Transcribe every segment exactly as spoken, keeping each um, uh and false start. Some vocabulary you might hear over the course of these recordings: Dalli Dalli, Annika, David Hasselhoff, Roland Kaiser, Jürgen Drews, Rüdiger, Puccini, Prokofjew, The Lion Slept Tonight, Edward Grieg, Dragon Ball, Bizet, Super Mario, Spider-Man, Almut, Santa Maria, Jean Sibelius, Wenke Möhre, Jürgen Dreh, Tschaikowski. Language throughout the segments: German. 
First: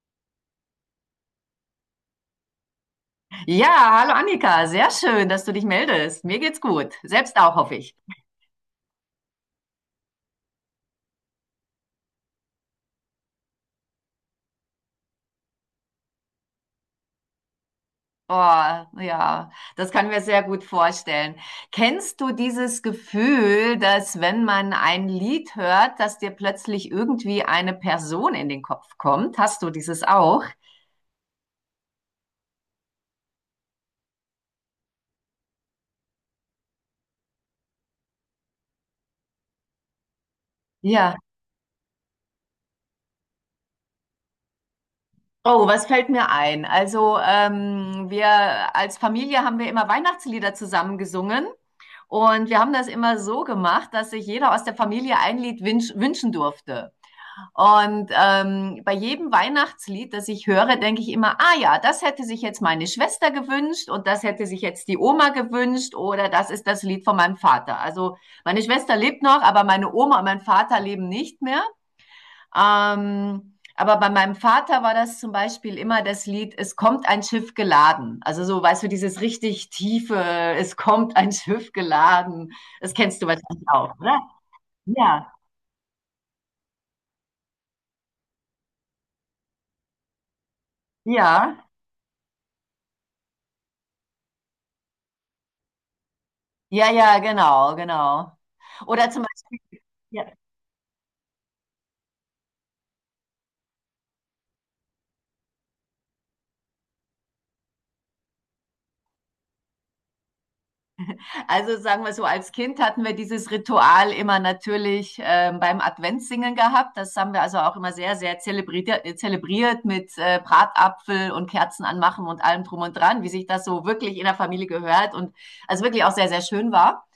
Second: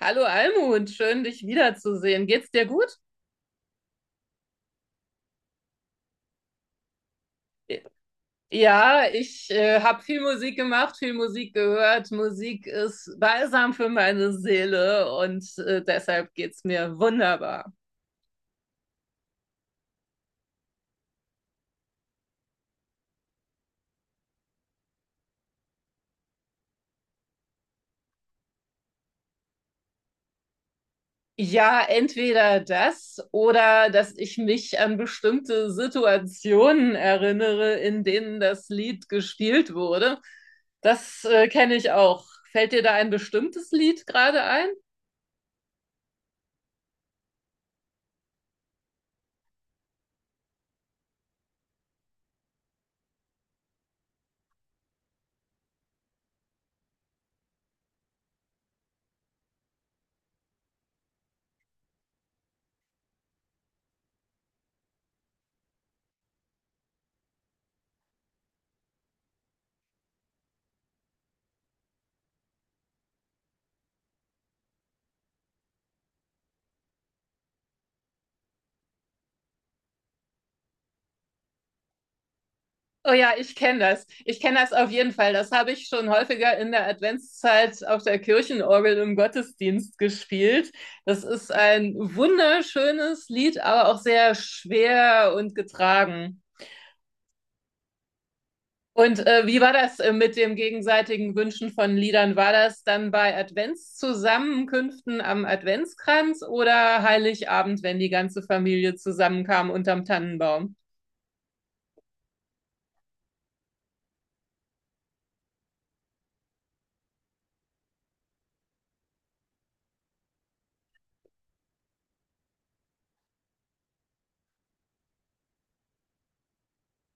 Hallo Almut, schön dich wiederzusehen. Geht's dir gut? Ja, hallo Annika, sehr schön, dass du dich meldest. Mir geht's gut, selbst auch, hoffe ich. Ja, ich äh, habe viel Musik gemacht, viel Musik gehört. Musik ist balsam für meine Seele und äh, deshalb geht's mir wunderbar. Oh, ja, das kann mir sehr gut vorstellen. Kennst du dieses Gefühl, dass wenn man ein Lied hört, dass dir plötzlich irgendwie eine Person in den Kopf kommt? Hast du dieses auch? Ja, entweder das oder dass ich mich an bestimmte Situationen erinnere, in denen das Lied gespielt wurde. Ja. Das äh, kenne ich auch. Fällt dir da ein bestimmtes Lied gerade ein? Oh, was fällt mir ein? Also, ähm, wir als Familie haben wir immer Weihnachtslieder zusammen gesungen und wir haben das immer so gemacht, dass sich jeder aus der Familie ein Lied wünsch wünschen durfte. Und ähm, bei jedem Weihnachtslied, das ich höre, denke ich immer, ah ja, das hätte sich jetzt meine Schwester gewünscht und das hätte sich jetzt die Oma gewünscht oder das ist das Lied von meinem Vater. Also meine Schwester lebt noch, aber meine Oma und mein Vater leben nicht mehr. Ähm, aber bei meinem Vater war das zum Beispiel immer das Lied, es kommt ein Schiff geladen. Also so, weißt du, dieses richtig tiefe, es kommt ein Schiff geladen. Das Oh kennst du ja, ich wahrscheinlich kenne auch, das. oder? Ich kenne das auf jeden Ja, Fall. Das habe ich schon häufiger in der Adventszeit auf der Kirchenorgel im Gottesdienst gespielt. Das ist ja. ein wunderschönes Lied, aber auch sehr schwer und getragen. Ja, ja, genau, genau. Oder Und zum äh, wie war Beispiel, das äh, ja, mit dem gegenseitigen Wünschen von Liedern? War das dann bei Adventszusammenkünften am Adventskranz oder Heiligabend, wenn die ganze Familie zusammenkam unterm Tannenbaum? also sagen wir so, als Kind hatten wir dieses Ritual immer natürlich ähm, beim Adventssingen gehabt. Das haben wir also auch immer sehr, sehr zelebriert, äh, zelebriert mit äh, Bratapfel und Kerzen anmachen und allem drum und dran, wie sich das so wirklich in der Familie gehört und also wirklich auch sehr, sehr schön war.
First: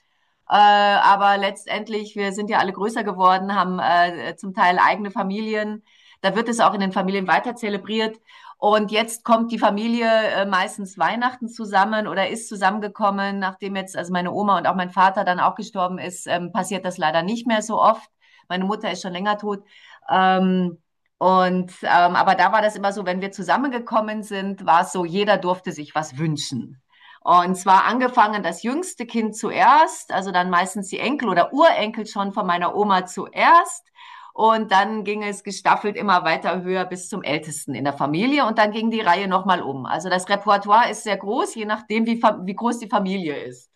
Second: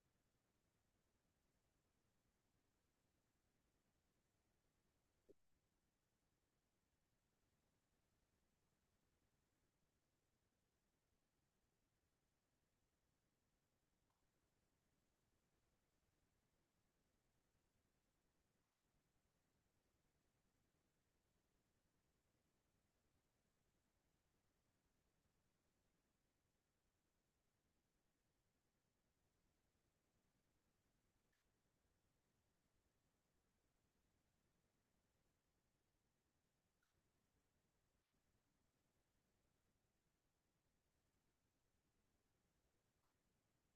Äh, aber letztendlich, wir sind ja alle größer geworden, haben äh, zum Teil eigene Familien. Da wird es auch in den Familien weiter zelebriert. Und jetzt kommt die Familie äh, meistens Weihnachten zusammen oder ist zusammengekommen, nachdem jetzt also meine Oma und auch mein Vater dann auch gestorben ist, ähm, passiert das leider nicht mehr so oft. Meine Mutter ist schon länger tot. Ähm, und ähm, aber da war das immer so, wenn wir zusammengekommen sind, war es so, jeder durfte sich was wünschen. Und zwar angefangen das jüngste Kind zuerst, also dann meistens die Enkel oder Urenkel schon von meiner Oma zuerst. Und dann ging es gestaffelt immer weiter höher bis zum Ältesten in der Familie. Und dann ging die Reihe nochmal um. Also das Repertoire ist sehr groß, je nachdem, wie, wie groß die Familie ist.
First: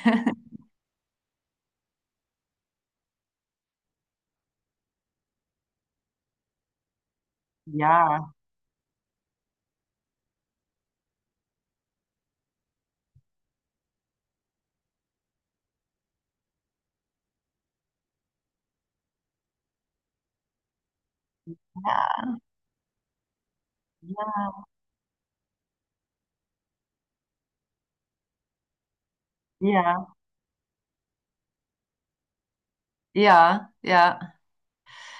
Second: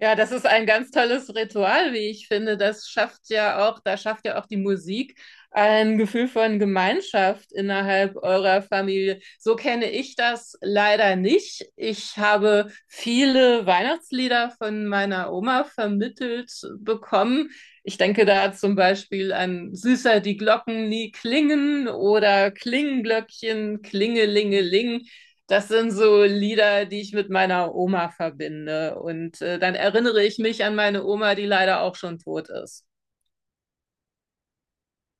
Ja, das ist ein ganz tolles Ritual, wie ich finde. Das schafft ja auch, da schafft ja auch die Musik ein Gefühl von Gemeinschaft innerhalb Ja, eurer Familie. So kenne ich das leider nicht. Ich habe viele Weihnachtslieder von meiner Oma vermittelt bekommen. Ich denke da zum Beispiel an Süßer die Glocken nie klingen ja, oder Klingenglöckchen, Klingelingeling. Das sind so Lieder, die ich mit meiner Oma verbinde. Und äh, dann ja. erinnere ich mich an meine Oma, die leider auch schon tot ist. Ja, ja.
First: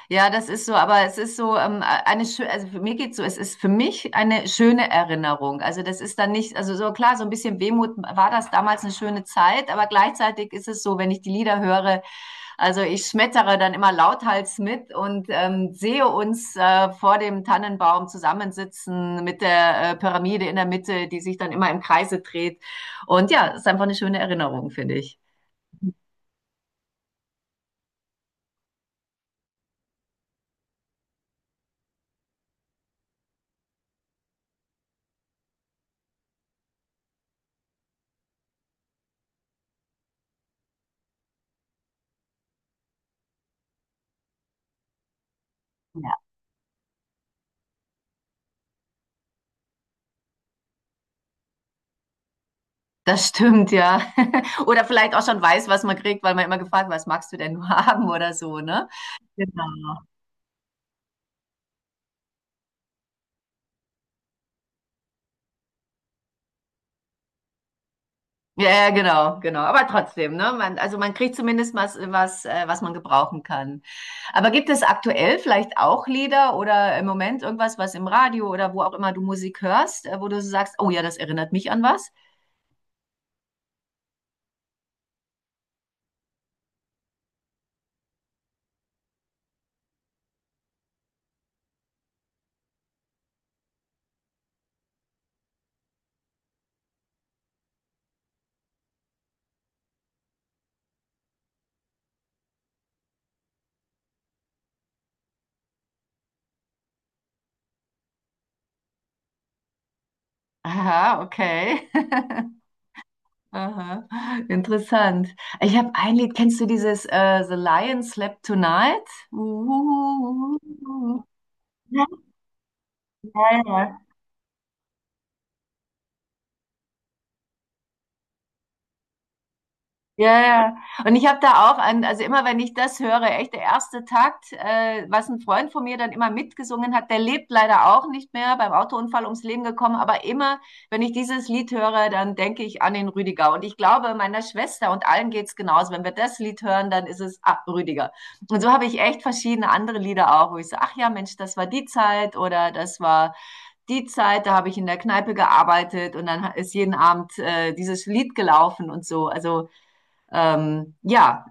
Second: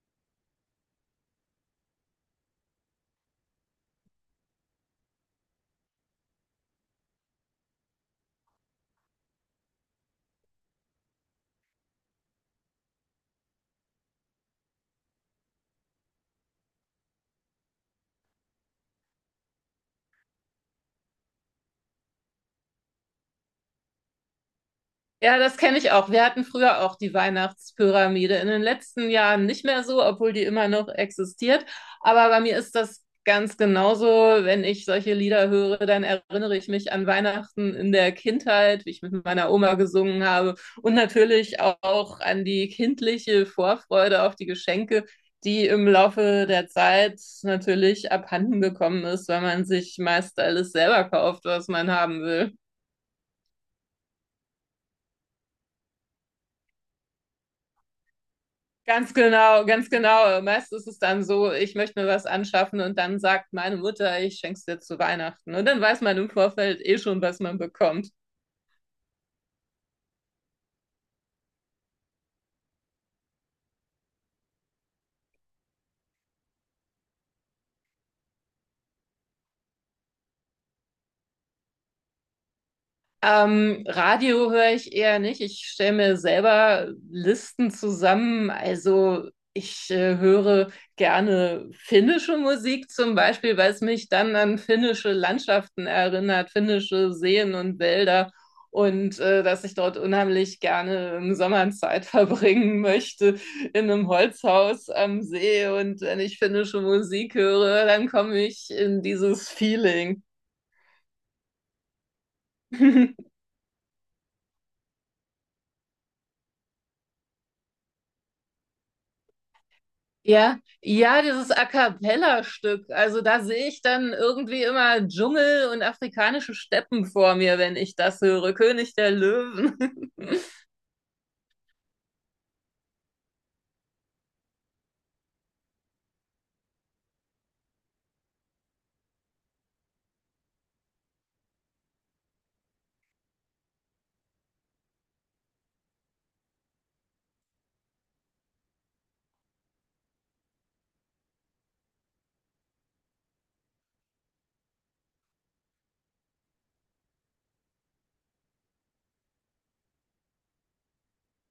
Ja, das ist so, aber es ist so ähm, eine schöne, also für mir geht's so, es ist für mich eine schöne Erinnerung. Also das ist dann nicht, also so klar, so ein bisschen Wehmut war das damals eine schöne Zeit, aber gleichzeitig ist es so, wenn ich die Lieder höre, also ich schmettere dann immer lauthals mit und ähm, sehe uns äh, vor dem Tannenbaum zusammensitzen mit der äh, Pyramide in der Mitte, die sich dann immer im Kreise dreht. Und ja, es ist einfach eine schöne Erinnerung, finde ich. Ja, das kenne ich auch. Wir hatten früher auch die Weihnachtspyramide. In den letzten Jahren nicht mehr so, obwohl die immer noch existiert. Aber bei mir ist das ganz genauso. Wenn ich solche Lieder höre, dann erinnere ich mich an Weihnachten in der Kindheit, wie ich mit meiner Oma gesungen habe. Und natürlich auch an die kindliche Vorfreude auf die Geschenke, die im Laufe der Zeit natürlich abhanden gekommen ist, weil man sich meist alles selber kauft, was man haben will. Das stimmt, ja. Oder vielleicht auch schon weiß, was man kriegt, weil man immer gefragt, was magst du denn nur haben oder so, ne? Ganz genau, ganz Genau. genau. Meist ist es dann so, ich möchte mir was anschaffen und dann sagt meine Mutter, ich schenk's dir zu Weihnachten. Und dann weiß man im Vorfeld eh schon, was man bekommt. Ja, ja, genau, genau. Aber trotzdem, ne? Man, also man kriegt zumindest was, was, äh, was man gebrauchen kann. Aber gibt es aktuell vielleicht auch Lieder oder im Moment irgendwas, was im Radio oder wo auch immer du Musik hörst, äh, wo du so sagst, oh ja, das erinnert mich an was? Ähm, Radio höre ich eher nicht. Ich stelle mir selber Listen zusammen. Also ich äh, höre gerne finnische Musik zum Beispiel, weil es mich dann an finnische Landschaften erinnert, finnische Seen und Wälder und äh, dass ich dort unheimlich gerne im Sommer Zeit verbringen möchte in einem Holzhaus am See. Und wenn ich finnische Musik höre, dann komme ich in dieses Feeling. Aha, okay. Aha, interessant. Ich habe ein Lied, kennst du dieses äh, The Lion Slept Tonight? Ja, ja, dieses A Ja, ja. cappella-Stück. Also da sehe ich Ja. dann irgendwie immer Dschungel und afrikanische Steppen vor mir, wenn ich das höre. König der Löwen. Ja, ja. Und ich habe da auch an, also immer wenn ich das höre, echt der erste Takt, äh, was ein Freund von mir dann immer mitgesungen hat, der lebt leider auch nicht mehr, beim Autounfall ums Leben gekommen, aber immer, wenn ich dieses Lied höre, dann denke ich an den Rüdiger. Und ich glaube, meiner Schwester und allen geht's genauso. Wenn wir das Lied hören, dann ist es ah, Rüdiger. Und so habe ich echt verschiedene andere Lieder auch, wo ich so, ach ja, Mensch, das war die Zeit oder das war die Zeit, da habe ich in der Kneipe gearbeitet und dann ist jeden Abend äh, dieses Lied gelaufen und so. Also ähm, ja.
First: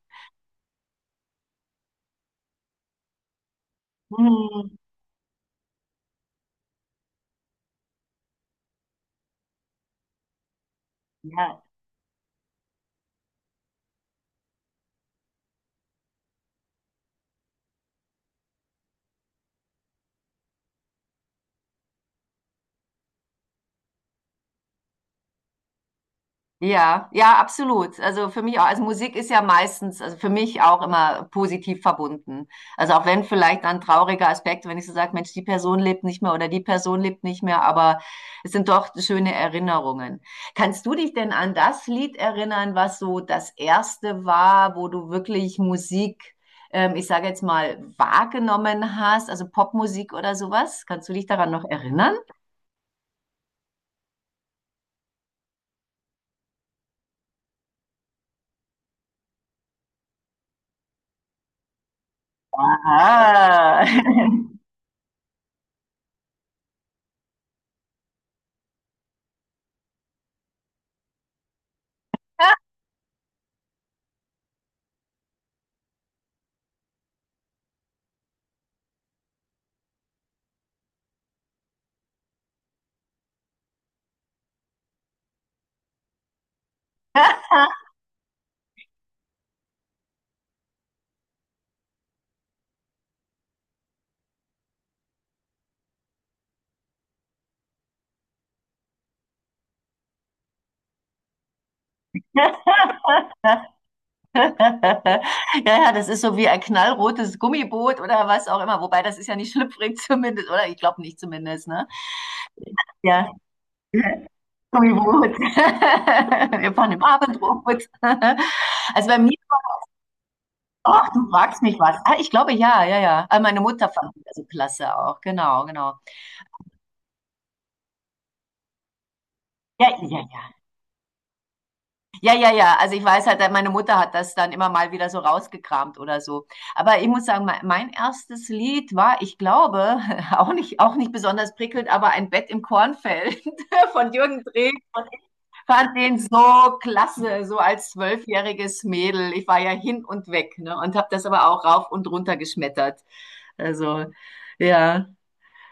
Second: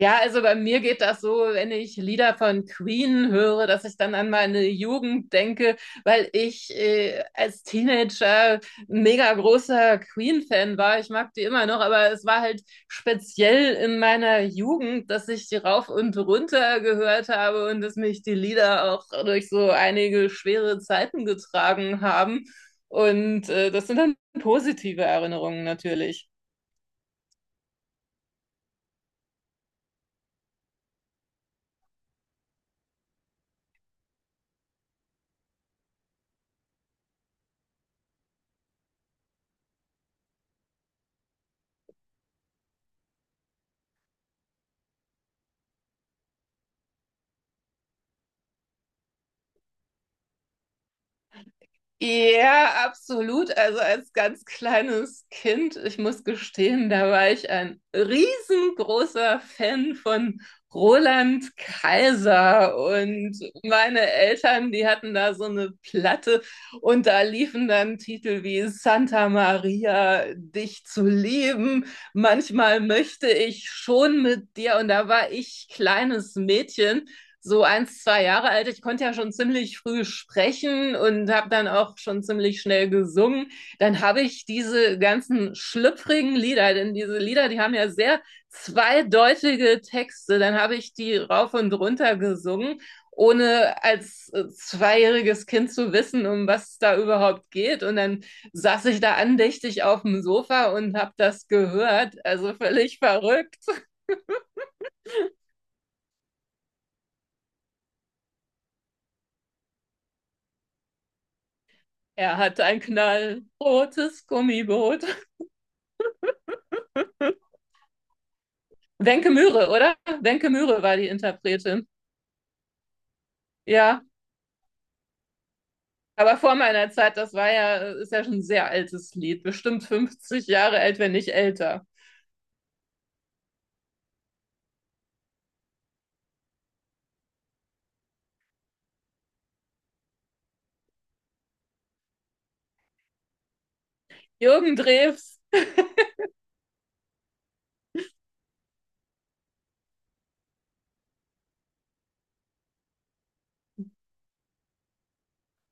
Ja, also bei mir geht das so, wenn ich Lieder von Queen höre, dass ich dann an meine Hm, Jugend denke, weil ich äh, als Teenager ein mega großer Queen-Fan war. Ich mag die ja. immer noch, aber es war halt speziell in meiner Jugend, dass ich die rauf und runter gehört habe und dass mich die Lieder auch durch so einige schwere Zeiten getragen haben. Und äh, das sind dann positive Erinnerungen natürlich. Ja, ja, absolut. Also für mich auch, also Musik ist ja meistens, also für mich auch immer positiv verbunden. Also auch wenn vielleicht dann trauriger Aspekt, wenn ich so sage, Mensch, die Person lebt nicht mehr oder die Person lebt nicht mehr, aber es sind doch schöne Erinnerungen. Kannst du dich denn an das Lied erinnern, was so das erste war, wo du wirklich Musik, ähm, ich sage jetzt mal, wahrgenommen hast, also Popmusik oder sowas? Kannst du dich daran noch erinnern? Ja, absolut. Also als ganz kleines Kind, ich muss gestehen, da war ich ein riesengroßer Fan von Roland Kaiser und meine Ah. Eltern, die hatten da so eine Platte und da liefen dann Titel wie Santa Maria, dich zu lieben, manchmal möchte ich schon mit dir und da war ich kleines Mädchen so eins, zwei Jahre alt. Ich konnte ja schon ziemlich früh sprechen und habe dann auch schon ziemlich schnell gesungen. Dann habe ich diese ganzen schlüpfrigen Lieder, denn diese Lieder, die haben ja sehr zweideutige Texte, dann habe ich die rauf und runter gesungen, ohne als äh, zweijähriges Kind zu wissen, um was es da überhaupt geht. Und dann saß ich da andächtig auf dem Sofa und habe das gehört. Also völlig verrückt. Ja, ja, das ist so wie ein knallrotes Gummiboot oder was auch immer. Wobei, das ist ja nicht schlüpfrig zumindest, oder? Ich glaube nicht zumindest, ne? Er hat ein Ja, knallrotes Gummiboot. Gummiboot. Wir fahren im Abendrot. Also bei Wenke mir, Möhre, oder? Wenke Möhre war ach, die du fragst mich Interpretin. was. Ah, ich glaube, ja, ja, ja. Ah, meine Mutter Ja, fand das so klasse auch. Genau, genau. aber vor meiner Zeit, das war ja, äh, ist ja schon ein sehr altes Lied. Bestimmt Ja, ja, fünfzig ja. Jahre alt, wenn nicht älter. Ja, ja, ja. Also ich weiß halt, meine Mutter hat das dann immer mal wieder so rausgekramt oder so. Aber ich muss sagen, mein, mein erstes Lied war, ich glaube, auch nicht, auch nicht besonders prickelnd, aber ein Bett im Kornfeld von Jürgen Dreh. Jürgen Ich Drews, fand den so klasse, so als zwölfjähriges Mädel. Ich war ja hin und weg, ne? Und habe das aber auch rauf und runter geschmettert. Also ja,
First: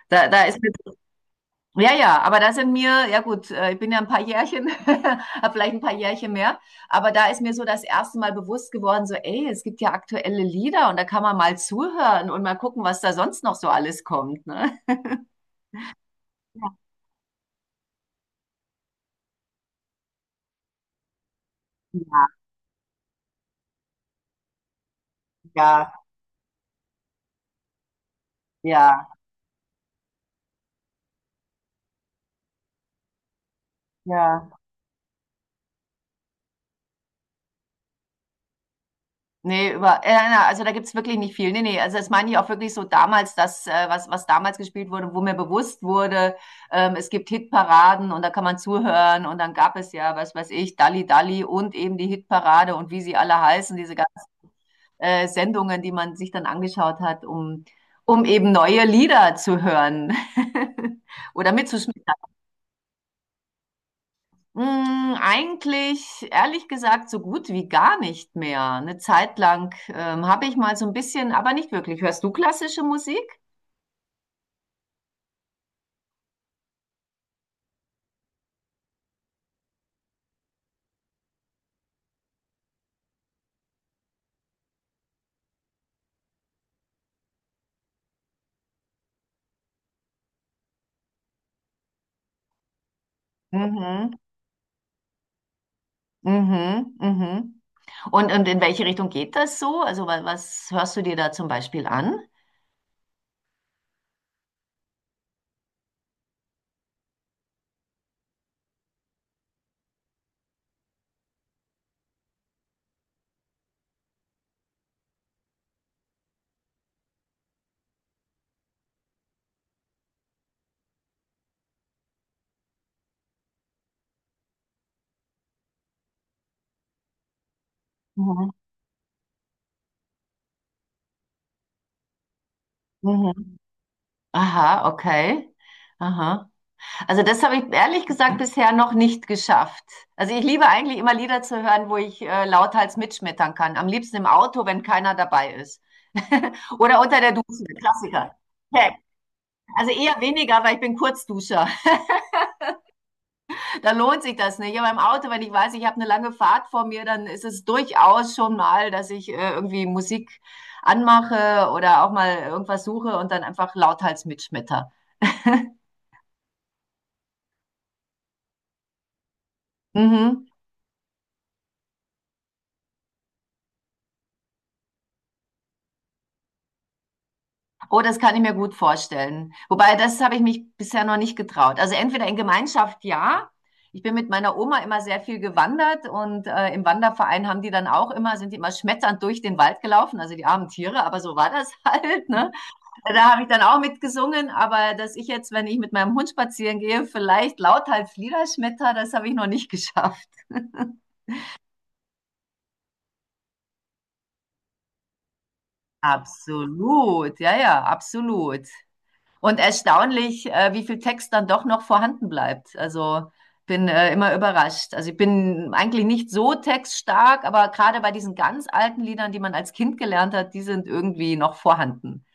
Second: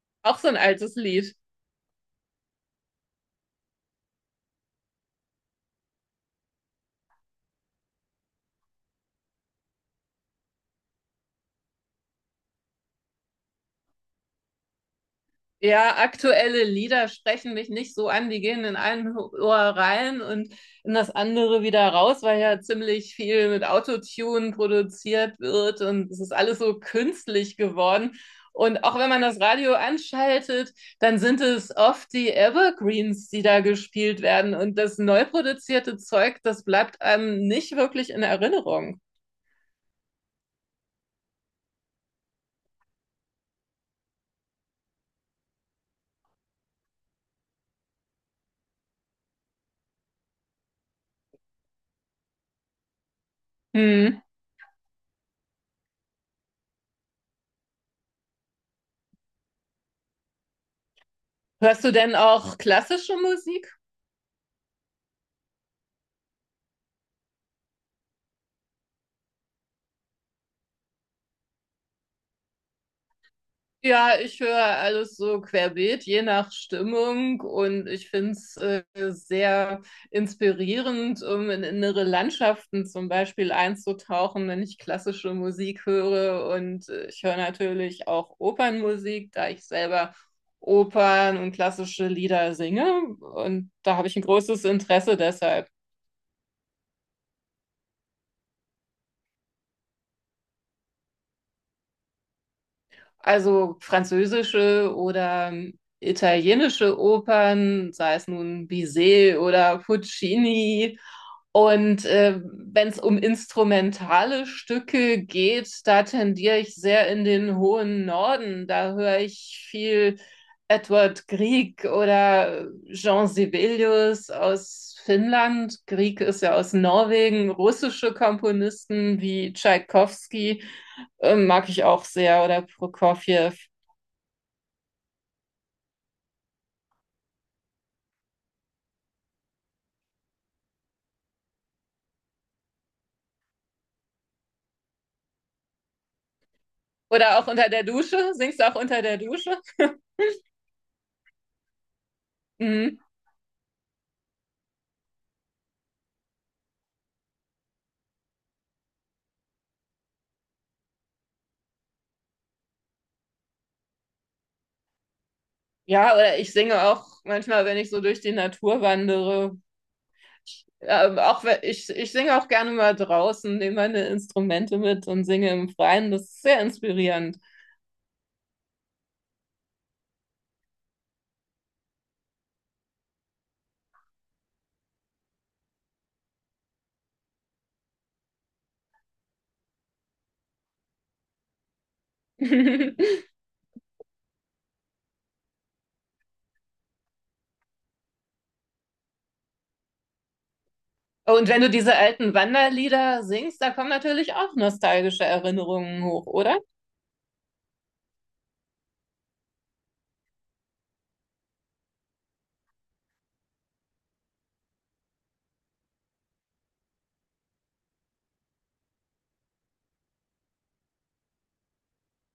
da, auch da so ein ist altes Lied. ja, ja, aber da sind mir, ja gut, äh, ich bin ja ein paar Jährchen, habe vielleicht ein paar Jährchen mehr, aber da ist mir so das erste Mal bewusst geworden, so, ey, es gibt ja aktuelle Lieder und da kann man mal zuhören und mal gucken, was da sonst noch so alles kommt, ne? Ja, aktuelle Lieder sprechen mich nicht so an. Die gehen in ein Ohr rein und in das andere wieder raus, Ja, weil ja ziemlich viel mit Autotune produziert wird ja, und es ist alles so künstlich geworden. Und auch ja. wenn man das Radio anschaltet, dann sind es oft die Evergreens, die da gespielt Ja. werden. Und das neu produzierte Zeug, das bleibt einem nicht wirklich in Erinnerung. Nee, über, äh, na, also da gibt's wirklich nicht viel. Nee, nee, also das meine ich auch wirklich so damals, das, äh, was, was damals gespielt wurde, wo mir bewusst wurde, ähm, es gibt Hitparaden und da kann man zuhören und dann gab es ja, was weiß ich, Dalli Dalli und eben die Hitparade und wie sie alle heißen, diese Hm. ganzen äh, Sendungen, die man sich dann angeschaut hat, um, um eben neue Lieder zu hören oder Hörst du mitzuschmecken. denn auch klassische Musik? Hm, eigentlich, ehrlich gesagt, so gut wie gar nicht mehr. Eine Zeit lang ähm, habe ich mal so ein bisschen, aber nicht wirklich. Hörst du klassische Musik? Ja, ich höre alles so querbeet, je nach Stimmung und ich finde es äh, sehr inspirierend, um in innere Landschaften zum Beispiel einzutauchen, wenn ich klassische Musik höre und äh, ich höre natürlich auch Opernmusik, da ich selber Opern und klassische Lieder singe und da habe Mhm, ich ein großes Interesse deshalb. mhm, mhm. Und, und in welche Richtung geht das so? Also, was, was hörst du dir da zum Beispiel an? Also französische oder ähm, italienische Opern, sei es nun Bizet oder Puccini. Und äh, wenn es um instrumentale Stücke geht, da tendiere ich sehr in den hohen Norden. Da höre ich viel Edward Grieg oder Jean Sibelius aus Finnland. Grieg ist ja aus Norwegen, russische Mhm, Komponisten wie Tschaikowski äh, mag ich auch sehr. Oder Prokofjew. mhm. Aha, okay. Aha. Also das habe ich ehrlich gesagt bisher noch nicht geschafft. Also ich liebe eigentlich immer Lieder zu hören, wo ich äh, lauthals mitschmettern kann. Am liebsten im Auto, wenn keiner dabei ist. Oder unter der Oder auch Dusche, unter der Dusche. Klassiker. Singst du auch Okay. unter der Dusche? Also eher weniger, weil ich bin Kurzduscher. Mhm. Da lohnt sich das nicht. Aber im Auto, wenn ich weiß, ich habe eine lange Fahrt vor mir, dann ist es durchaus schon mal, dass ich äh, irgendwie Musik anmache oder auch mal irgendwas suche und dann einfach lauthals mitschmetter. Ja, oder ich singe auch manchmal, wenn ich so durch die Natur wandere. Mhm. Ähm, auch wenn- ich, ich singe auch gerne mal draußen, nehme meine Instrumente mit und singe im Freien. Das ist sehr inspirierend. Oh, das kann ich mir gut vorstellen. Wobei, das habe ich mich bisher noch nicht getraut. Also entweder in Gemeinschaft, ja. Ich bin mit meiner Oma immer sehr viel gewandert und äh, im Wanderverein haben die dann auch immer, sind die immer schmetternd durch den Wald gelaufen, also die armen Tiere, aber so war das halt. Ne? Da habe ich dann auch mitgesungen, aber dass ich jetzt, wenn ich mit meinem Hund spazieren gehe, vielleicht lauthals Lieder schmetter, das habe ich noch nicht geschafft. Und wenn du diese alten Wanderlieder singst, da kommen natürlich auch nostalgische Erinnerungen hoch, oder? Absolut, ja, ja, absolut. Und erstaunlich, äh, wie viel Text dann doch noch vorhanden bleibt. Also bin äh, immer überrascht. Also ich bin eigentlich nicht so textstark, aber gerade bei diesen ganz alten Liedern, die man als Kind gelernt hat, die sind irgendwie noch vorhanden.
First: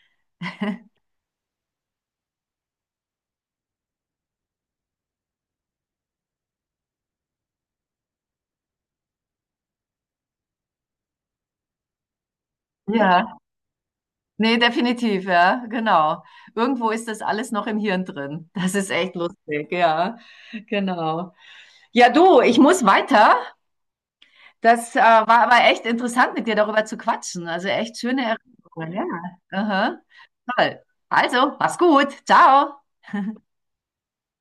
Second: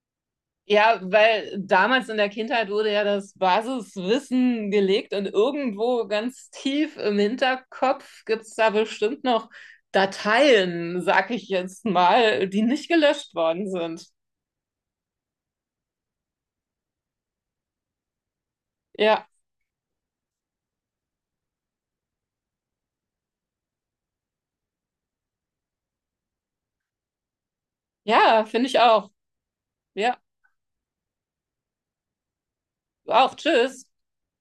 Ja, weil damals in der Kindheit wurde ja das Basiswissen gelegt und irgendwo ganz tief im Hinterkopf gibt's da bestimmt noch Dateien, sag ich jetzt mal, die nicht Ja, gelöscht worden sind. nee, definitiv, ja, genau. Irgendwo ist das alles noch im Hirn drin. Das ist echt Ja, lustig, ja, genau. Ja, du, ich muss weiter. Das äh, war, aber echt interessant, mit dir darüber zu quatschen. Also echt schöne ja, finde ich Erinnerungen. auch. Ja. Aha. Ja, Toll. Also, mach's gut. Ciao. auch. Tschüss.